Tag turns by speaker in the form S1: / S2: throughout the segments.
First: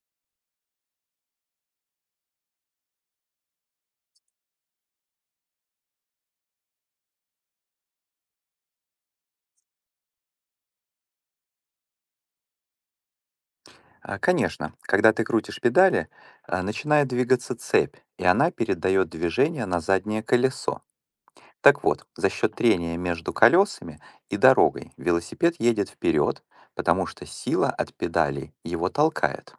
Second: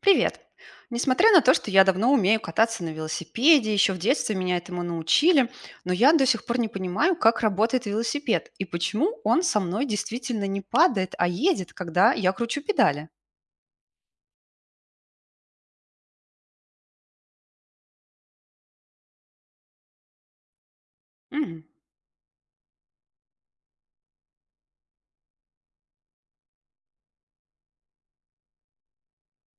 S1: Привет. Несмотря на то, что я давно умею кататься на велосипеде, еще в детстве меня этому научили, но я до сих пор не понимаю, как работает велосипед и почему он со мной действительно не падает, а едет, когда я кручу педали.
S2: Конечно, когда ты крутишь педали, начинает двигаться цепь, и она передает движение на заднее колесо.
S1: М,
S2: Так вот, за счет трения между колесами и дорогой велосипед едет вперед, потому что сила от педалей его толкает.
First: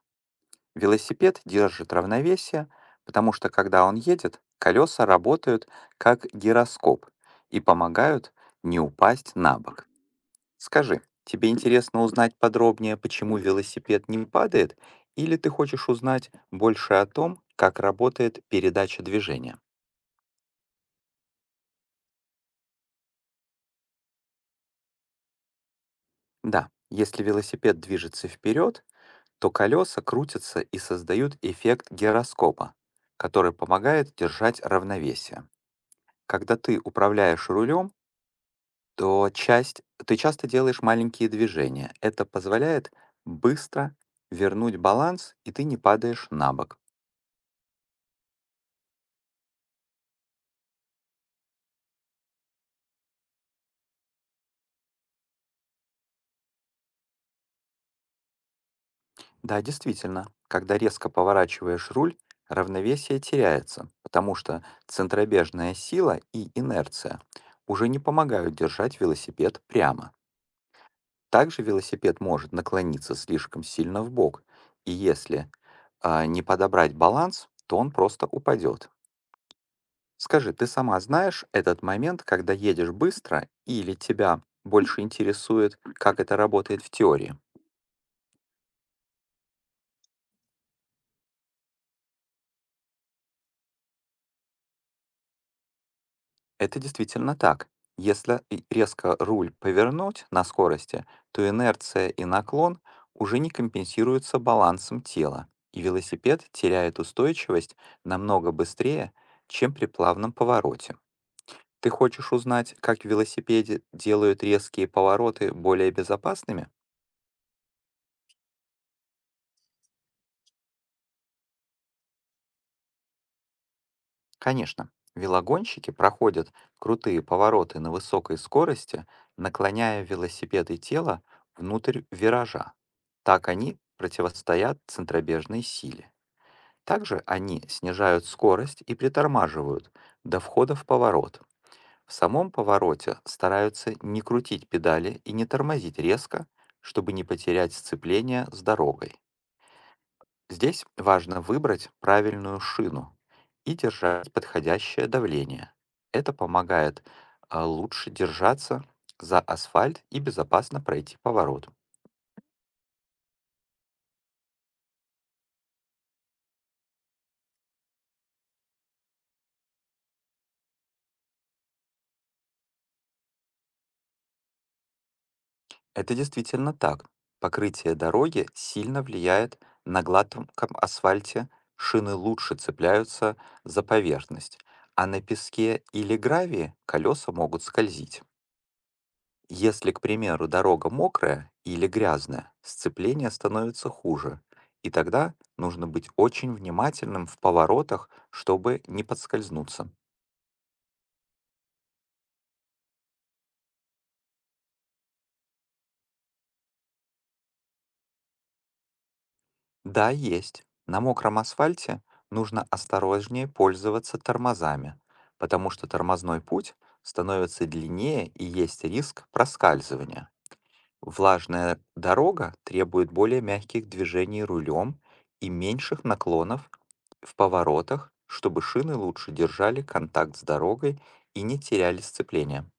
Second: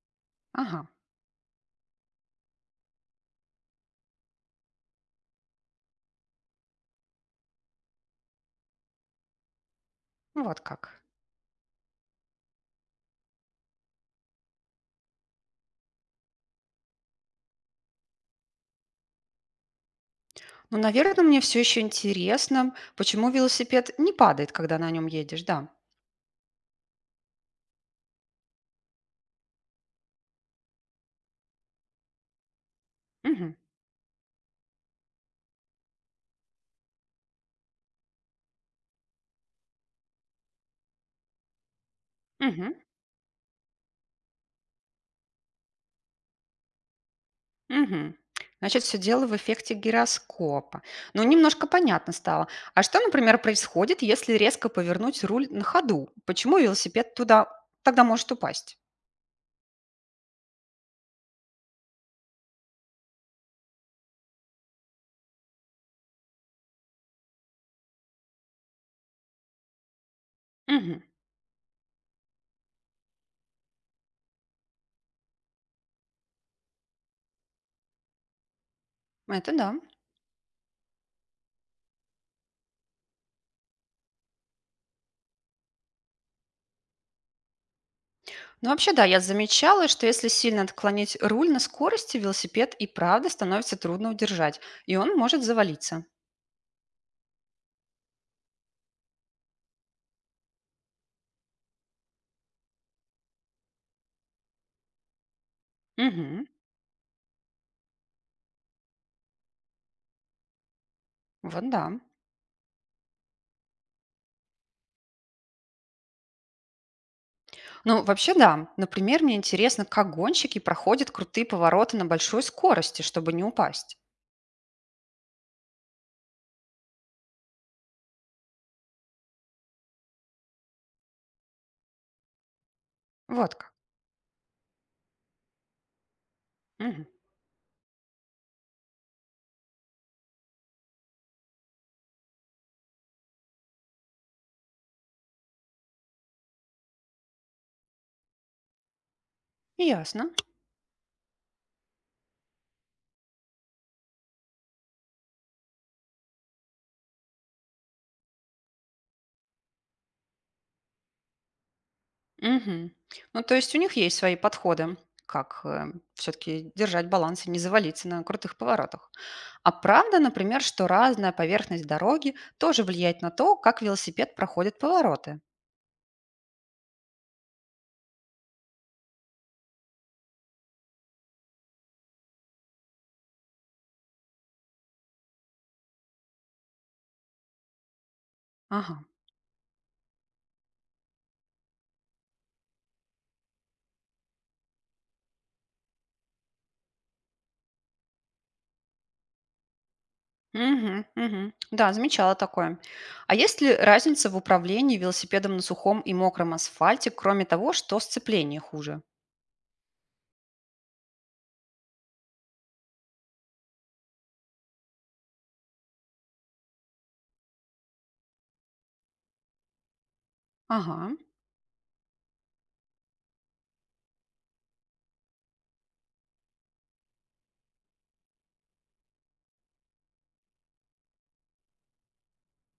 S1: ага,
S2: Велосипед держит равновесие, потому что когда он едет, колеса работают как гироскоп и помогают не упасть на бок.
S1: ну вот как.
S2: Скажи, тебе интересно узнать подробнее, почему велосипед не падает, или ты хочешь узнать больше о том, как работает передача движения?
S1: Ну, наверное, мне все еще интересно, почему велосипед не падает, когда на нем едешь, да.
S2: Да, если велосипед движется вперед, то колеса крутятся и создают эффект гироскопа, который
S1: Мгм,
S2: помогает держать равновесие. Когда ты управляешь рулем, ты часто делаешь маленькие движения. Это
S1: мгм.
S2: позволяет быстро вернуть баланс, и ты не падаешь на бок.
S1: Мгм. Значит, все дело в эффекте гироскопа. Ну, немножко понятно стало. А что, например, происходит, если резко повернуть руль на ходу? Почему велосипед туда тогда может упасть?
S2: Да, действительно, когда резко поворачиваешь руль, равновесие теряется, потому что центробежная сила и инерция уже не помогают держать велосипед прямо.
S1: Мгм.
S2: Также велосипед может наклониться слишком сильно в бок, и если не подобрать баланс, то он просто упадет.
S1: Это да.
S2: Скажи, ты сама знаешь этот момент, когда едешь быстро, или тебя больше интересует, как это работает в теории?
S1: Ну, вообще, да, я замечала, что если сильно отклонить руль на скорости, велосипед и правда становится трудно удержать, и он может завалиться.
S2: Это действительно так. Если и резко руль повернуть на скорости, то инерция и наклон уже не компенсируются балансом тела, и
S1: Мгм.
S2: велосипед теряет устойчивость намного быстрее, чем при плавном повороте.
S1: Вот да.
S2: Ты хочешь узнать, как в велосипеде делают резкие повороты более безопасными?
S1: Ну, вообще, да. Например, мне интересно, как гонщики проходят крутые повороты на большой скорости, чтобы не упасть.
S2: Конечно, велогонщики проходят крутые повороты на высокой скорости, наклоняя велосипед и тело внутрь виража. Так
S1: Вот как.
S2: они противостоят центробежной силе.
S1: Мгм.
S2: Также они снижают скорость и притормаживают до входа в поворот. В самом повороте стараются не крутить педали и не тормозить резко, чтобы не потерять сцепление с дорогой.
S1: Ясно.
S2: Здесь важно выбрать правильную шину и держать подходящее давление. Это помогает лучше держаться за асфальт и безопасно пройти поворот.
S1: Мгм. Ну, то есть у них есть свои подходы, как все-таки держать баланс и не завалиться на крутых поворотах. А правда, например, что разная поверхность дороги тоже влияет на то, как велосипед проходит повороты?
S2: Это действительно так. Покрытие дороги сильно влияет, на гладком асфальте шины лучше цепляются за поверхность, а на песке или гравии колеса могут скользить.
S1: Ага.
S2: Если, к примеру, дорога мокрая или грязная, сцепление становится хуже, и тогда нужно быть очень внимательным в поворотах, чтобы не подскользнуться.
S1: Мгм, мгм. Да, замечала такое. А есть ли разница в управлении велосипедом на сухом и мокром асфальте, кроме того, что сцепление хуже?
S2: Да, есть. На мокром асфальте нужно осторожнее пользоваться тормозами, потому что тормозной путь становится длиннее и есть риск проскальзывания.
S1: Ага.
S2: Влажная дорога требует более мягких движений рулем и меньших наклонов в поворотах, чтобы шины лучше держали контакт с дорогой и не теряли сцепление.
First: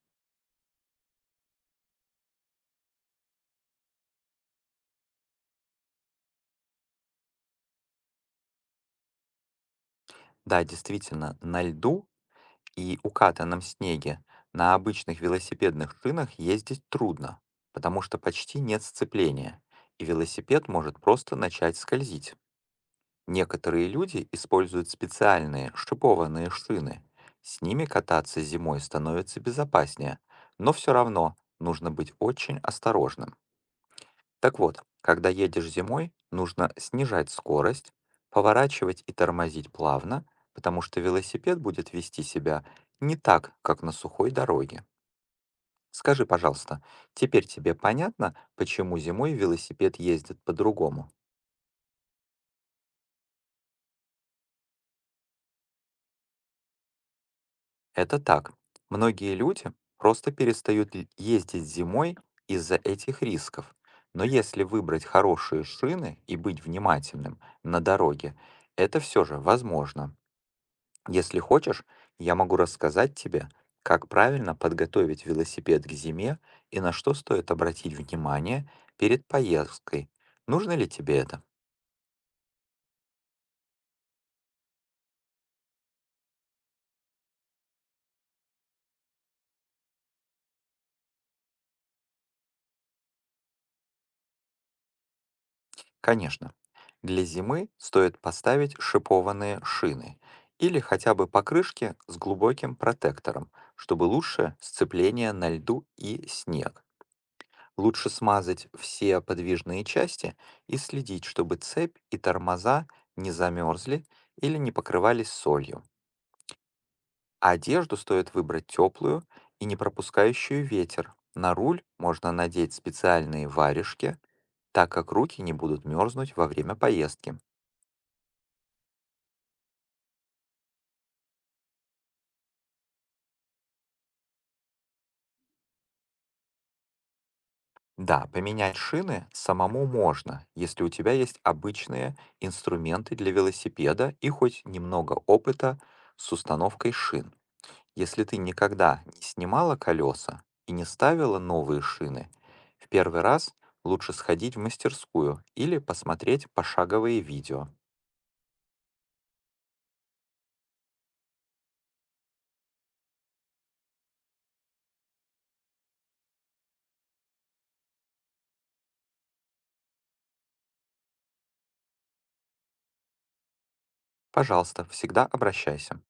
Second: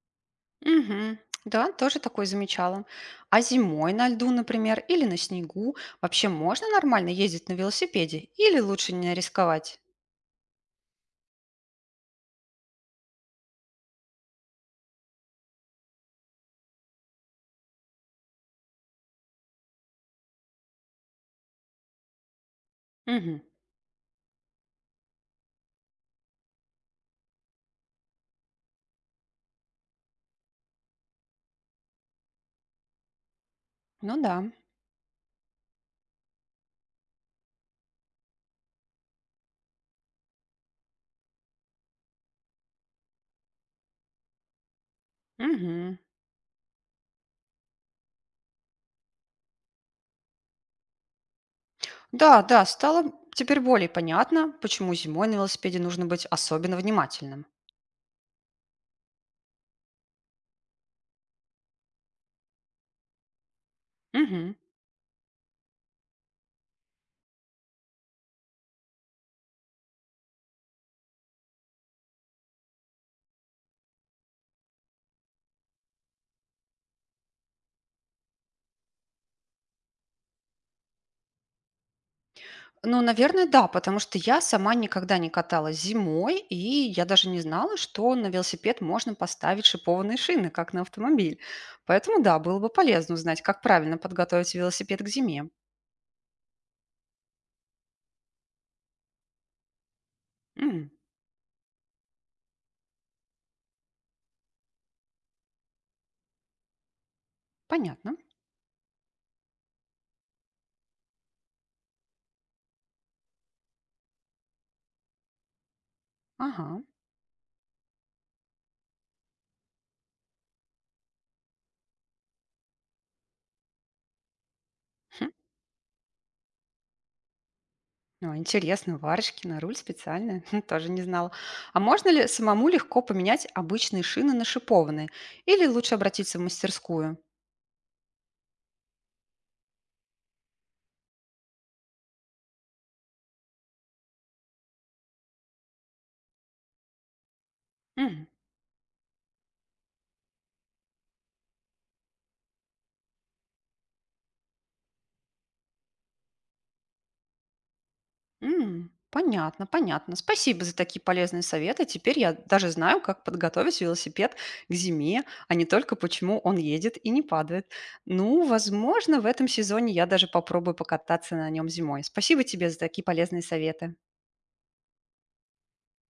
S1: Мгм. Да, тоже такое замечала. А зимой на льду, например, или на снегу вообще можно нормально ездить на велосипеде или лучше не рисковать?
S2: Да, действительно, на льду и укатанном снеге на обычных велосипедных шинах ездить трудно, потому что почти нет сцепления, и велосипед может просто начать скользить.
S1: Мгм.
S2: Некоторые люди используют специальные шипованные шины. С ними кататься зимой становится безопаснее, но все равно нужно быть очень осторожным.
S1: Ну да.
S2: Так вот, когда едешь зимой, нужно снижать скорость, поворачивать и тормозить плавно, потому что велосипед будет вести себя не так, как на сухой дороге.
S1: Мгм.
S2: Скажи, пожалуйста, теперь тебе понятно, почему зимой велосипед ездит по-другому?
S1: Да, да, стало теперь более понятно, почему зимой на велосипеде нужно быть особенно внимательным.
S2: Это так. Многие люди просто перестают ездить зимой из-за этих рисков. Но
S1: Мгм.
S2: если выбрать хорошие шины и быть внимательным на дороге, это все же возможно. Если хочешь, я могу рассказать тебе, как правильно подготовить велосипед к зиме и на что стоит обратить внимание перед поездкой. Нужно ли тебе это?
S1: Ну, наверное, да, потому что я сама никогда не каталась зимой, и я даже не знала, что на велосипед можно поставить шипованные шины, как на автомобиль. Поэтому, да, было бы полезно узнать, как правильно подготовить велосипед к зиме.
S2: Конечно. Для зимы стоит поставить шипованные шины или
S1: М,
S2: хотя бы покрышки с глубоким протектором, чтобы лучше сцепление на льду и снег. Лучше
S1: понятно.
S2: смазать все подвижные части и следить, чтобы цепь и тормоза не замерзли или не покрывались солью.
S1: Ага.
S2: Одежду стоит выбрать теплую и не пропускающую ветер. На руль можно надеть специальные варежки, так как
S1: Хм.
S2: руки не будут мерзнуть во время поездки.
S1: Ну, интересно, варежки на руль специальные, хм, тоже не знала. А можно ли самому легко поменять обычные шины на шипованные? Или лучше обратиться в мастерскую?
S2: Да, поменять шины самому можно, если у тебя есть обычные инструменты для велосипеда и хоть немного опыта с установкой шин. Если ты никогда не снимала колеса и не ставила новые шины, в первый раз лучше сходить в мастерскую или посмотреть пошаговые видео.
S1: М, понятно, понятно. Спасибо за такие полезные советы. Теперь я даже знаю, как подготовить велосипед к зиме, а не только почему он едет и не падает. Ну, возможно, в этом сезоне я даже попробую покататься на нем зимой. Спасибо тебе за такие полезные советы.
S2: Пожалуйста, всегда обращайся.